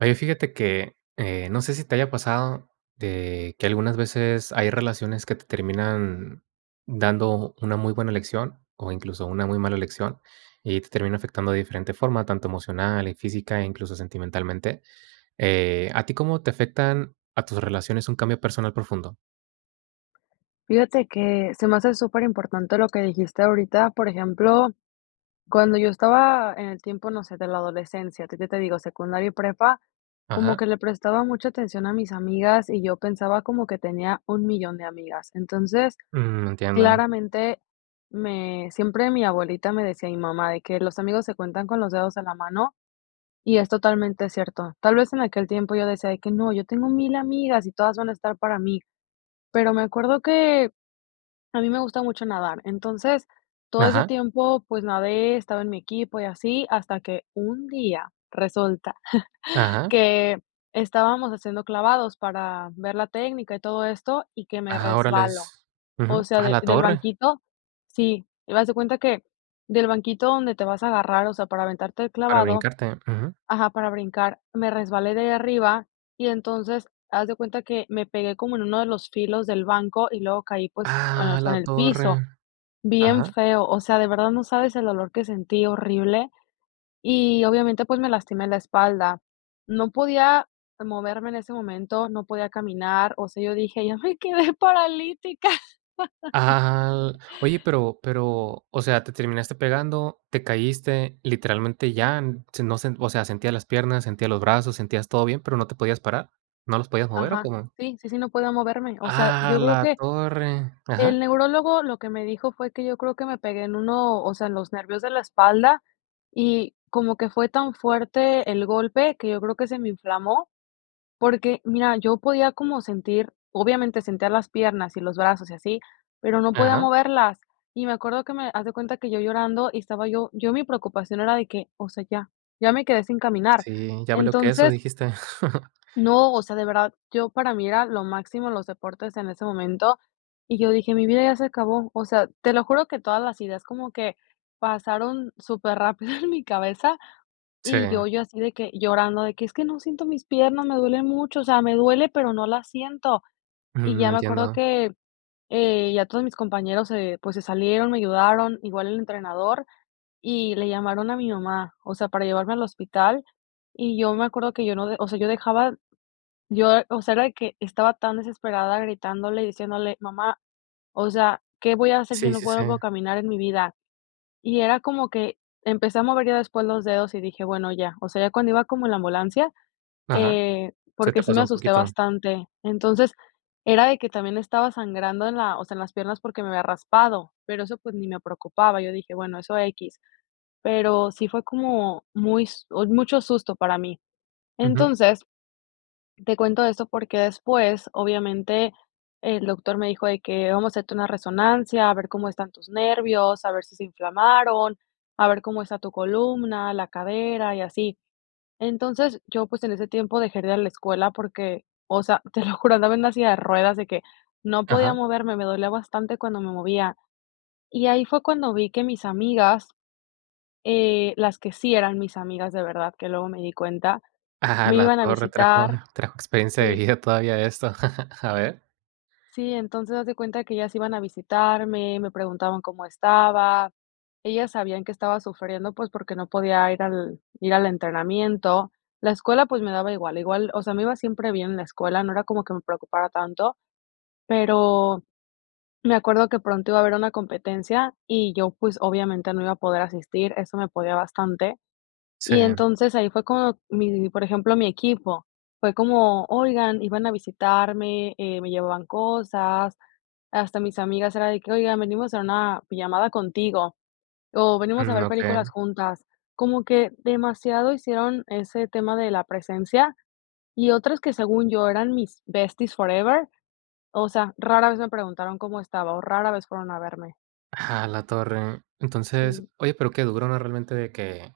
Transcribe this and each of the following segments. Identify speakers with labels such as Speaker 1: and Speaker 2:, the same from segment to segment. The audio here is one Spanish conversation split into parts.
Speaker 1: Oye, fíjate que, eh, no sé si te haya pasado, te que algunas veces hay relaciones que te terminan dando una muy buena lección o, incluso, una muy mala lección, y te termina afectando de diferente forma, tanto emocional, y física, e incluso sentimentalmente, eh, ¿a ti cómo te afectan a tus relaciones un cambio personal profundo?
Speaker 2: Fíjate que se me hace superimportante lo que dijiste ahorita, por ejemplo, cuando yo estaba en el tiempo, no sé, de la adolescencia, que que te digo, secundaria y prepa, como
Speaker 1: Ajá.
Speaker 2: que le prestaba mucha atención a mis amigas y yo pensaba como que tenía un 1000000, de amigas. Entonces,
Speaker 1: Mm, entiendo.
Speaker 2: claramente me siempre mi abuelita me decía mi mamá de que los amigos se cuentan con los dedos de la mano y es totalmente cierto. Tal vez, en aquel tiempo yo decía de que no, yo tengo mil amigas y todas van a estar para mí. Pero, me acuerdo que, a mí me gusta mucho nadar. Entonces todo ese
Speaker 1: Ajá.
Speaker 2: tiempo, pues, nade, estaba en mi equipo y así hasta que un día resulta
Speaker 1: Ajá.
Speaker 2: que estábamos haciendo clavados para ver la técnica y todo esto, y que me
Speaker 1: Ah,
Speaker 2: resbalo.
Speaker 1: órales, ujú,
Speaker 2: O sea,
Speaker 1: a
Speaker 2: de
Speaker 1: la
Speaker 2: del
Speaker 1: torre.
Speaker 2: banquit sí, y haz de cuenta que del banquito donde te vas a agarrar, o sea, para aventarte el
Speaker 1: Para
Speaker 2: clavado,
Speaker 1: brincarte, ujú.
Speaker 2: ajá, para brincar, me resbalé de allá arriba y entonces haz de cuenta que me pegué como en uno de los filos del banco y luego caí, pues, en, o
Speaker 1: A
Speaker 2: sea, en
Speaker 1: la
Speaker 2: el
Speaker 1: torre,
Speaker 2: piso, bien
Speaker 1: ajá.
Speaker 2: feo. O sea, de verdad no sabes el dolor que sentí horrible. Y, obviamente, pues, me lastimé la espalda. No podía moverme en ese momento, no podía caminar, o sea, yo dije: "Ya me quedé paralítica".
Speaker 1: Ajá aja al oye pero pero, o sea, ¿te terminaste pegando, te caíste, literalmente ya, se nos, o sea, sentías las piernas, sentías los brazos, sentías todo bien, pero, no te podías parar, no los podías mover? ¿O
Speaker 2: Ajá.
Speaker 1: cómo?
Speaker 2: Sí, sí, sí, no podía moverme. O sea,
Speaker 1: A
Speaker 2: yo creo
Speaker 1: la
Speaker 2: que,
Speaker 1: torre, ajá.
Speaker 2: el neurólogo lo que me dijo fue que yo creo que me pegué en uno, o sea, en los nervios de la espalda y como que fue tan fuerte el golpe, que yo creo que se me inflamó, porque mira, yo podía como sentir, obviamente, sentía las piernas y los brazos y así, pero, no podía
Speaker 1: Ajá.
Speaker 2: moverlas. Y me acuerdo que me haz de cuenta que yo llorando y estaba yo yo mi preocupación era de que, o sea, ya ya me quedé sin caminar.
Speaker 1: Sí, valió queso
Speaker 2: Entonces
Speaker 1: dijiste.
Speaker 2: no, o sea, de verdad, yo, para mí era lo máximo los deportes en ese momento, y yo dije: "Mi vida ya se acabó". O sea, te lo juro que todas las ideas como que pasaron súper rápido en mi cabeza y
Speaker 1: Sí.
Speaker 2: yo yo así de que llorando de que es que no siento mis piernas, me duele mucho, o sea, me duele, pero, no la siento. Y
Speaker 1: Ujú,
Speaker 2: ya me acuerdo
Speaker 1: entiendo.
Speaker 2: que, eh, ya todos mis compañeros, eh, pues se salieron, me ayudaron igual el entrenador y le llamaron a mi mamá, o sea, para llevarme al hospital. Y yo me acuerdo que yo no, o sea, yo dejaba yo, o sea, era de que estaba tan desesperada gritándole y diciéndole: "Mamá, o sea, ¿qué voy a hacer si
Speaker 1: Sí,
Speaker 2: no
Speaker 1: sí, sí.
Speaker 2: vuelvo a caminar en mi vida?" Y era como que empecé a mover ya después los dedos y dije bueno ya, o sea, ya cuando iba como la ambulancia,
Speaker 1: Ajá,
Speaker 2: eh,
Speaker 1: se
Speaker 2: porque
Speaker 1: te
Speaker 2: sí
Speaker 1: pasó
Speaker 2: me
Speaker 1: un
Speaker 2: asusté
Speaker 1: poquito.
Speaker 2: bastante. Entonces era de que, también estaba sangrando en la, o sea, en las piernas porque, me había raspado, pero eso, pues, ni me preocupaba. Yo dije, bueno, eso equis, pero sí fue como muy s mucho susto para mí.
Speaker 1: Ujú.
Speaker 2: Entonces, te cuento esto porque después, obviamente, el doctor me dijo de que vamos a hacerte una resonancia, a ver cómo están tus nervios, a ver si se inflamaron, a ver cómo está tu columna, la cadera y así. Entonces, yo, pues, en ese tiempo dejé de ir a la escuela porque, o sea, te lo juro, andaba así de ruedas de que no podía
Speaker 1: Ajá.
Speaker 2: moverme, me dolía bastante cuando me movía. Y ahí fue cuando vi que mis amigas, eh, las que sí eran mis amigas de verdad, que luego me di cuenta,
Speaker 1: Ah,
Speaker 2: me
Speaker 1: la
Speaker 2: iban a
Speaker 1: torre trajo
Speaker 2: visitar
Speaker 1: trajo experiencia de vida todavía esto. A ver.
Speaker 2: sí, entonces, haz de cuenta que ellas iban a visitarme, me preguntaban cómo estaba. Ellas sabían que estaba sufriendo, pues, porque no podía ir al ir al entrenamiento. La escuela, pues, me daba igual igual, o sea, me iba siempre bien en la escuela, no era como que me preocupara tanto, pero, me acuerdo que pronto iba a haber una competencia y yo, pues, obviamente, no iba a poder asistir, eso me podía bastante.
Speaker 1: Sí.
Speaker 2: Y entonces, ahí fue como mi por ejemplo, mi equipo. Fue como, oigan, iban a visitarme, eh, me llevaban cosas. Hasta mis amigas era de que, oigan, venimos a una pijamada contigo, o venimos a
Speaker 1: Mm,
Speaker 2: ver películas
Speaker 1: okey.
Speaker 2: juntas. Como que demasiado hicieron ese tema de la presencia y otras que según yo eran mis besties forever, o sea, rara vez me preguntaron cómo estaba o rara vez fueron a verme.
Speaker 1: A la torre. Entonces,
Speaker 2: Sí.
Speaker 1: oye, pero, qué duro, ¿no? Realmente de que,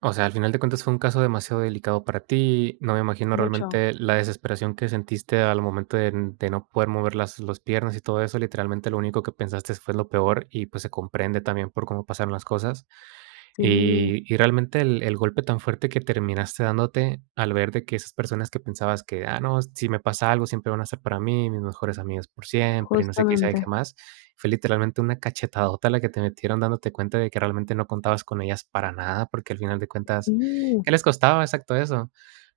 Speaker 1: o sea, al final de cuentas fue un caso demasiado delicado para ti, no me imagino
Speaker 2: Mucho.
Speaker 1: realmente la desesperación que sentiste al momento de n de no poder mover las los piernas y todo eso, literalmente, lo único que pensastes fue lo peor y, pues, se comprende también por cómo pasaron las cosas.
Speaker 2: Sí.
Speaker 1: Y y, realmente, el el golpe tan fuerte que terminaste dándote al ver de que esas personas que pensabas que: "Ah, no, si me pasa algo, siempre van a ser para mí, mis mejores amigas por siempre", y no sé qué y sabe qué
Speaker 2: Justamente.
Speaker 1: más. Fue literalmente una cachetadota la que te metieron, dándote cuenta de que realmente no contabas con ellas para nada, porque al final de cuentas,
Speaker 2: Sí.
Speaker 1: ¿qué les costaba exacto eso?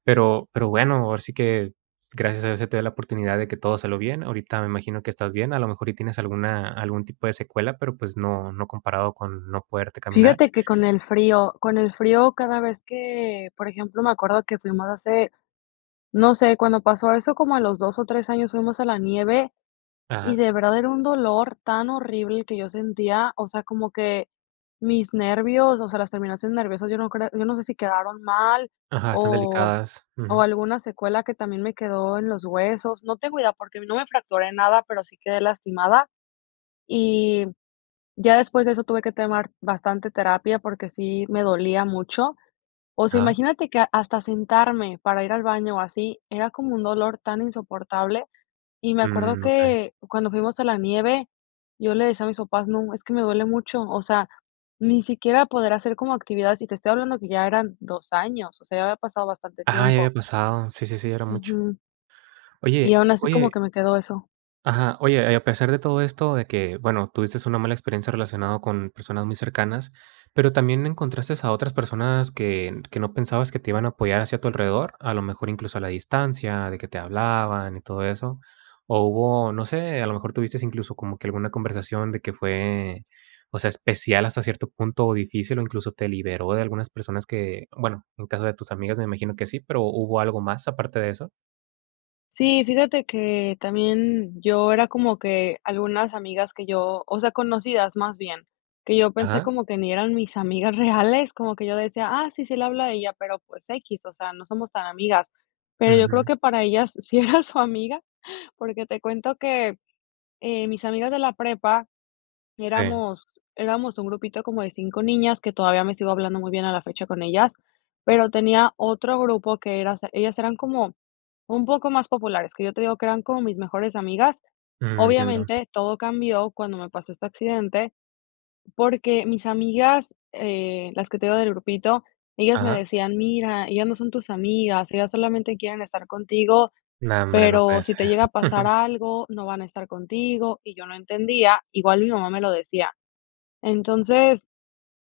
Speaker 1: Pero, pero bueno, ahora sí que gracias a Dios se te dio la oportunidad de que todo salió bien. Ahorita me imagino que estás bien, a lo mejor y tienes alguna algún tipo de secuela, pero pues no no comparado con no poderte caminar.
Speaker 2: Fíjate que con el frío con el frío cada vez que, por ejemplo, me acuerdo que fuimos hace, no sé, cuando pasó eso como a los 2 o 3 años fuimos a la nieve
Speaker 1: Ajá.
Speaker 2: y de verdad era un dolor tan horrible el que yo sentía, o sea, como que mis nervios, o sea, las terminaciones nerviosas, yo no creo yo no sé si quedaron mal
Speaker 1: Ajá, están
Speaker 2: o
Speaker 1: delicadas,
Speaker 2: o
Speaker 1: ujú.
Speaker 2: alguna secuela que también me quedó en los huesos. No te cuida porque, no me fracturé nada, pero sí quedé lastimada y ya después de eso tuve que tomar bastante terapia porque, sí me dolía mucho. O sea,
Speaker 1: Ajá.
Speaker 2: imagínate que hasta sentarme para ir al baño o así era como un dolor tan insoportable. Y me acuerdo
Speaker 1: Mm, okey.
Speaker 2: que cuando fuimos a la nieve yo le decía a mis papás, no, es que me duele mucho, o sea, ni siquiera poder hacer como actividades y te estoy hablando que ya eran 2, años, o sea, ya había pasado bastante
Speaker 1: Ajá, ya
Speaker 2: tiempo.
Speaker 1: había pasado, sí, sí, sí, era mucho.
Speaker 2: Ujú. Y
Speaker 1: Oye
Speaker 2: aún así como
Speaker 1: oye
Speaker 2: que me quedó eso.
Speaker 1: ajá, oye, y a pesar de todo esto de que, bueno, tuviste una mala experiencia relacionado con personas muy cercanas, pero, también encontraste a otras personas que que no pensabas que te iban a apoyar hacia tu alrededor, a lo mejor incluso a la distancia de que te hablaban y todo eso. O hubo, no sé, a lo mejor tuvistes incluso como que alguna conversación de que fue, o sea, especial hasta cierto punto o difícil, o incluso te liberó de algunas personas que, bueno, en caso de tus amigas, me imagino que sí, ¿pero, hubo algo más aparte de eso?
Speaker 2: Sí, fíjate que también yo era como que algunas amigas que yo, o sea, conocidas más bien, que yo pensé
Speaker 1: Ajá.
Speaker 2: como que ni eran mis amigas reales, como que yo decía: "Ah, sí, sí le habla a ella", pero, pues, equis, o sea, no somos tan amigas, pero yo creo
Speaker 1: Ujú.
Speaker 2: que para ellas sí era su amiga, porque te cuento que, eh, mis amigas de la prepa
Speaker 1: Sí.
Speaker 2: éramos éramos un grupito como de 5 niñas, que todavía me sigo hablando muy bien a la fecha con ellas, pero tenía otro grupo que eras ellas eran como un poco más populares, que yo te digo que eran como mis mejores amigas,
Speaker 1: Mm, entiendo.
Speaker 2: obviamente todo cambió cuando me pasó este accidente, porque mis amigas, eh, las que te digo del grupito, ellas me
Speaker 1: Ajá.
Speaker 2: decían mira ellas no son tus amigas, ellas solamente quieren estar contigo,
Speaker 1: No hombre, no puede
Speaker 2: pero si te
Speaker 1: ser.
Speaker 2: llega a pasar algo, no van a estar contigo y yo no entendía, igual mi mamá me lo decía, entonces,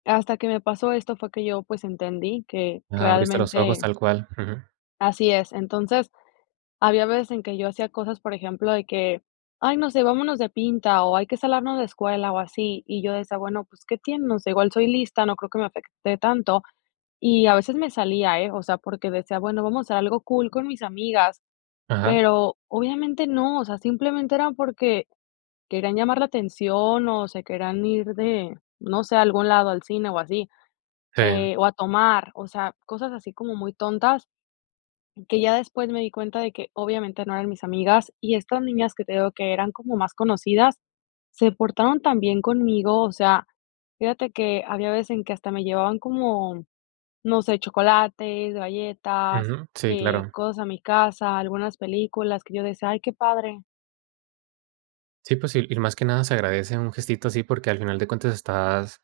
Speaker 2: hasta que me pasó esto fue que yo, pues, entendí que
Speaker 1: Ah, abriste los ojos
Speaker 2: realmente
Speaker 1: tal cual, ujú.
Speaker 2: así es, entonces, había veces en que yo hacía cosas, por ejemplo, de que, ay, no sé, vámonos de pinta o hay que salarnos la escuela o así, y yo decía, bueno, pues, qué tienen, o sea igual soy lista, no creo que me afecte tanto, y a veces me salía, eh, o sea, porque decía, bueno, vamos a hacer algo cool con mis amigas,
Speaker 1: Ajá.
Speaker 2: pero obviamente no, o sea, simplemente era porque querían llamar la atención o se querían ir de, no sé, a algún lado al cine o así,
Speaker 1: Sí.
Speaker 2: eh, o a tomar, o sea, cosas así como muy tontas, que ya después me di cuenta de que obviamente no eran mis amigas y estas niñas que te digo que eran como más conocidas, se portaron tan bien conmigo, o sea, fíjate que había veces en que hasta me llevaban como, no sé chocolates, galletas,
Speaker 1: Ujú, sí
Speaker 2: eh,
Speaker 1: claro.
Speaker 2: cosas a mi casa algunas películas que yo decía: "Ay qué padre".
Speaker 1: Sí, pues, sí, y más que nada se agradece un gestito así, porque, al final de cuentas estás,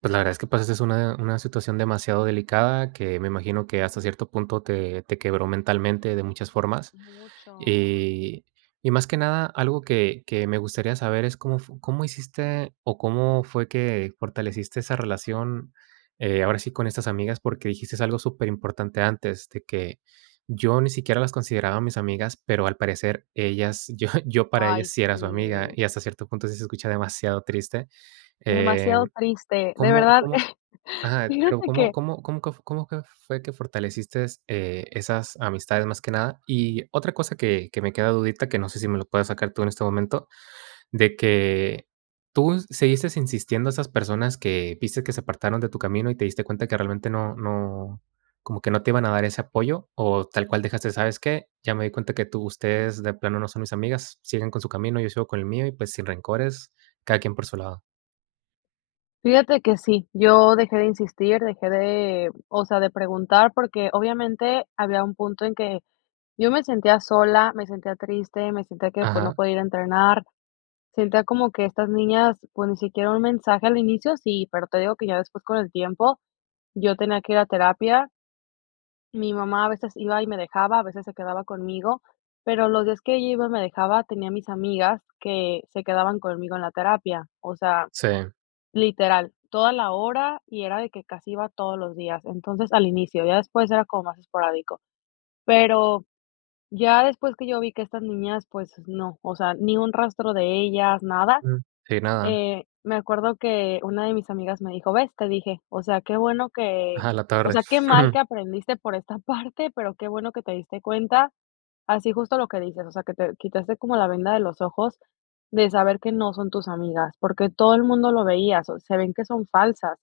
Speaker 1: pues, la verdad es que pasaste una una situación demasiado delicada, que me imagino que hasta cierto punto te te quebró mentalmente de muchas formas.
Speaker 2: Mucho, sí.
Speaker 1: Y y, más que nada, algo que que me gustaría saber es, ¿cómo fu cómo hiciste, o cómo fue que fortaleciste esa relación, eh, ahora sí, con estas amigas? Porque, dijiste algo súper importante antes, de que yo ni siquiera las consideraba a mis amigas, pero, al parecer ellas yo yo para
Speaker 2: Ay,
Speaker 1: ellas sí era su amiga
Speaker 2: sí.
Speaker 1: y hasta cierto punto, sí se escucha demasiado triste. Eh,
Speaker 2: Demasiado triste, de
Speaker 1: ¿cómo
Speaker 2: verdad,
Speaker 1: cómo? Ajá, pero,
Speaker 2: fíjate
Speaker 1: ¿cómo
Speaker 2: que
Speaker 1: cómo cómo quef cómo que fue fortaleciste, eh, esas amistades, más que nada? Y otra cosa que que me queda dudita, que no sé si me lo puedas sacar tú en este momento, de que, ¿tú seguiste insistiendo a esas personas que viste que se apartaron de tu camino y te diste cuenta que realmente no no como que no te iban a dar ese apoyo, o tal cual dejaste? ¿Sabes qué? ya me di cuenta que tú ustedes de plano no son mis amigas, siguen con su camino, yo sigo con el mío y, pues, sin rencores, cada quien por su lado.
Speaker 2: Fíjate que sí, yo dejé de insistir, dejé de, o sea, de preguntar, porque obviamente, había un punto en que yo me sentía sola, me sentía triste, me sentía que, pues, no
Speaker 1: Ajá.
Speaker 2: podía ir a entrenar. Sentía como que estas niñas, pues, ni siquiera un mensaje al inicio, sí, pero, te digo que ya después con el tiempo, yo tenía que ir a terapia. Mi mamá a veces iba y me dejaba, a veces se quedaba conmigo, pero los días que ella iba y me dejaba, tenía a mis amigas que se quedaban conmigo en la terapia, o sea,
Speaker 1: Sí.
Speaker 2: literal, toda la hora y era de que casi iba todos los días, entonces al inicio, ya después era como más esporádico. Pero, ya después que yo vi que estas niñas, pues no, o sea, ni un rastro de ellas, nada.
Speaker 1: Uh. Sí, nada.
Speaker 2: Eh, me acuerdo que una de mis amigas me dijo: "¿Ves? Te dije", o sea, qué bueno que,
Speaker 1: A la
Speaker 2: o
Speaker 1: torre.
Speaker 2: sea, qué mal que aprendiste por esta parte, pero, qué bueno que te diste cuenta, así justo lo que dices, o sea, que te quitaste como la venda de los ojos de saber que no son tus amigas, porque, todo el mundo lo veía, se ven que son falsas.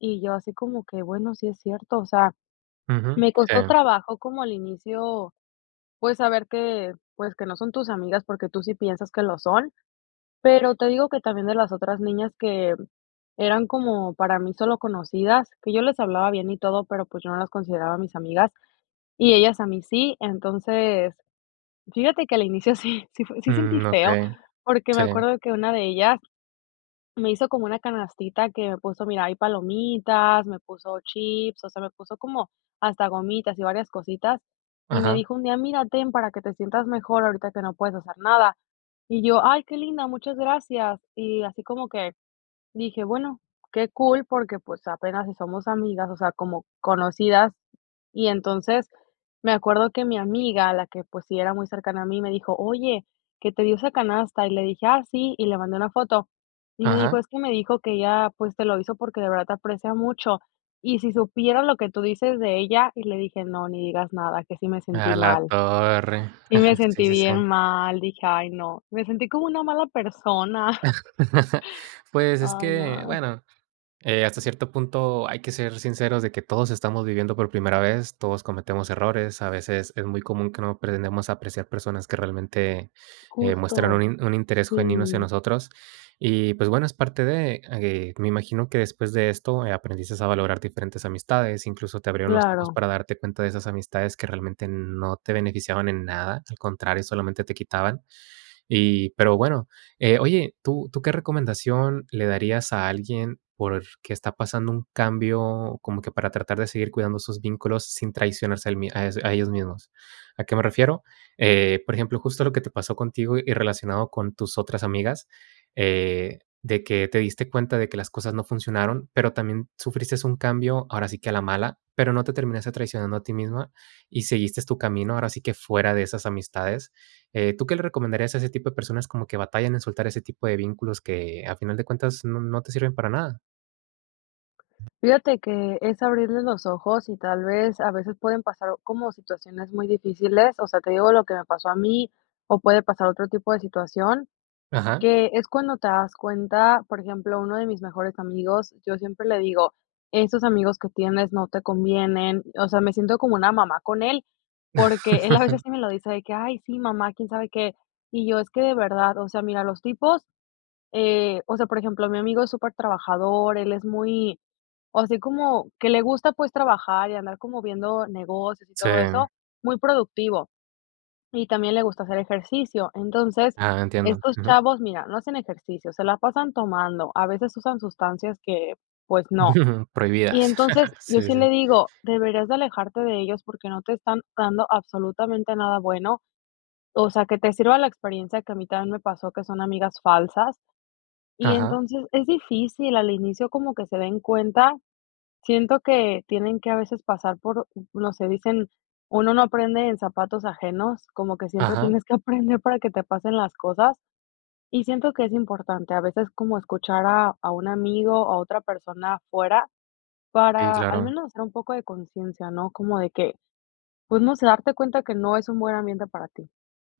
Speaker 2: Y yo así como que, bueno, sí es cierto, o sea,
Speaker 1: Ujú,
Speaker 2: me costó
Speaker 1: sí.
Speaker 2: trabajo como al inicio, pues, saber que, pues, que no son tus amigas porque, tú sí piensas que lo son, pero, te digo que también de las otras niñas que eran como para mí solo conocidas, que yo les hablaba bien y todo, pero, pues, yo no las consideraba mis amigas y ellas a mí sí. Entonces, fíjate que al inicio sí, sí, sí sentí
Speaker 1: Mm,
Speaker 2: feo,
Speaker 1: okey,
Speaker 2: porque, me
Speaker 1: sí.
Speaker 2: acuerdo que una de ellas me hizo como una canastita que me puso, mira, hay palomitas, me puso chips, o sea, me puso, como hasta gomitas y varias cositas, y me
Speaker 1: Ajá.
Speaker 2: dijo un día: "Mira, ten para que te sientas mejor, ahorita que no puedes hacer nada". Y yo, "Ay, qué linda, muchas gracias". Y así como que dije, bueno, qué cool, porque, pues, apenas si somos amigas, o sea, como conocidas, y entonces, me acuerdo que mi amiga, la que, pues, sí era muy cercana a mí, me dijo: "Oye, que te dio esa canasta", y le dije: "Ah, sí", y le mandé una foto. Y me dijo,
Speaker 1: Ajá.
Speaker 2: es que me dijo que ella, pues, te lo hizo porque, de verdad te aprecia mucho, y si supieras lo que tú dices de ella, y le dije: "No, ni digas nada, que sí me sentí
Speaker 1: A la
Speaker 2: mal".
Speaker 1: torre.
Speaker 2: Y me
Speaker 1: Ajá, sí,
Speaker 2: sentí
Speaker 1: sí, sí.
Speaker 2: bien mal, dije: "Ay no, me sentí como una mala persona".
Speaker 1: Pues, es
Speaker 2: Ay,
Speaker 1: que,
Speaker 2: no.
Speaker 1: bueno, eh, hasta cierto punto hay que ser sinceros de que todos estamos viviendo por primera vez, todos cometemos errores. A veces es muy común que no pretendemos apreciar personas que realmente, eh, muestran
Speaker 2: Justo,
Speaker 1: un un interés genuino hacia
Speaker 2: sí.
Speaker 1: nosotros. Y, pues, bueno, es parte de, eh, me imagino que después de esto aprendistes a valorar diferentes amistades, incluso te abrieron los ojos
Speaker 2: Claro.
Speaker 1: para darte cuenta de esas amistades que realmente n no te beneficiaban en nada, al contrario, solamente te quitaban. Y, pero bueno, eh, oye, ¿tú tú qué recomendación le darías a alguien porque, está pasando un cambio como que para tratar de seguir cuidando sus vínculos sin traicionarse a él mi ah, e ellos mismos? ¿A qué me refiero? Eh, por ejemplo, justo lo que te pasó contigo y relacionado con tus otras amigas, eh, de que te diste cuenta de que las cosas no funcionaron, pero, también sufristes un cambio, ahora sí que a la mala, pero, no te terminaste traicionando a ti misma y seguiste tu camino, ahora sí que fuera de esas amistades. Eh, ¿tú qué le recomendarías a ese tipo de personas como que batallan en soltar ese tipo de vínculos que, a final de cuentas, no no te sirven para nada?
Speaker 2: Fíjate que, es abrirles los ojos y tal vez, a veces pueden pasar como situaciones muy difíciles, o sea, te digo lo que me pasó a mí, o puede pasar otro tipo de situación,
Speaker 1: Ajá.
Speaker 2: que es cuando te das cuenta, por ejemplo, uno de mis mejores amigos, yo siempre le digo: "Esos amigos que tienes no te convienen", o sea, me siento como una mamá con él, porque él a veces sí me lo dice de que: "Ay, sí, mamá", quién sabe qué, y yo, es que de verdad, o sea, mira, los tipos, eh, o sea, por ejemplo, mi amigo es supertrabajador, él es muy o sea, así como que le gusta, pues, trabajar y andar como viendo negocios y todo
Speaker 1: Sí.
Speaker 2: eso, muy productivo. Y también le gusta hacer ejercicio. Entonces,
Speaker 1: Ajá, entiendo,
Speaker 2: estos
Speaker 1: ujú.
Speaker 2: chavos, mira, no hacen ejercicio, se la pasan tomando, a veces usan sustancias que pues, no. Y
Speaker 1: Prohibidas.
Speaker 2: entonces, yo
Speaker 1: Sí,
Speaker 2: sí
Speaker 1: sí.
Speaker 2: le digo: "Deberías de alejarte de ellos porque no te están dando absolutamente nada bueno, o sea, que te sirva la experiencia que a mí también me pasó, que son amigas falsas". Y
Speaker 1: Ajá.
Speaker 2: entonces, es difícil, al inicio como que se den cuenta, siento que tienen que a veces pasar por, no sé, dicen: "Uno no aprende en zapatos ajenos", como que siempre
Speaker 1: Ajá.
Speaker 2: tienes que aprender para que te pasen las cosas, y siento que es importante, a veces como escuchar a a un amigo, o a otra persona afuera,
Speaker 1: Sí,
Speaker 2: para al
Speaker 1: claro.
Speaker 2: menos, hacer un poco de conciencia, ¿no?, como de que, pues, no se, darte cuenta que no es un buen ambiente para ti.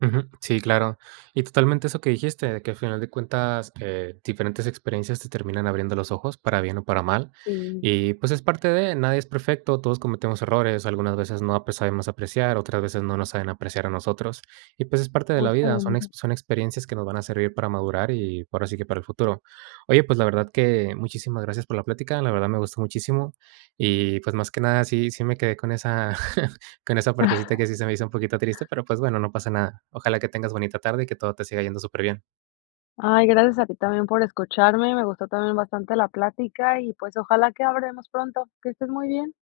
Speaker 1: Ujú. Sí, claro. Y totalmente eso que dijiste, de que, a final de cuentas, eh, diferentes experiencias te terminan abriendo los ojos, para bien o para mal,
Speaker 2: Sí.
Speaker 1: y, pues, es parte de, nadie es perfecto, todos cometemos errores, algunas veces no, pues, sabemos apreciar, otras veces no nos saben apreciar a nosotros y, pues, es parte de la vida, son ex
Speaker 2: Justamente.
Speaker 1: son experiencias que nos van a servir para madurar y, ahora sí que para el futuro. Oye, pues, la verdad que muchísimas gracias por la plática. La verdad, me gustó muchísimo. Y, pues, más que nada, sí sí me quedé con esa con esa partecita que sí se me hizo un poquito triste, pero, pues, bueno, no pasa nada. Ojalá que tengas bonita tarde y que todo te siga yendo superbién.
Speaker 2: Ay, gracias a ti también por escucharme, me gustó también bastante la plática, y pues, ojalá que habremos pronto. Que estés muy bien.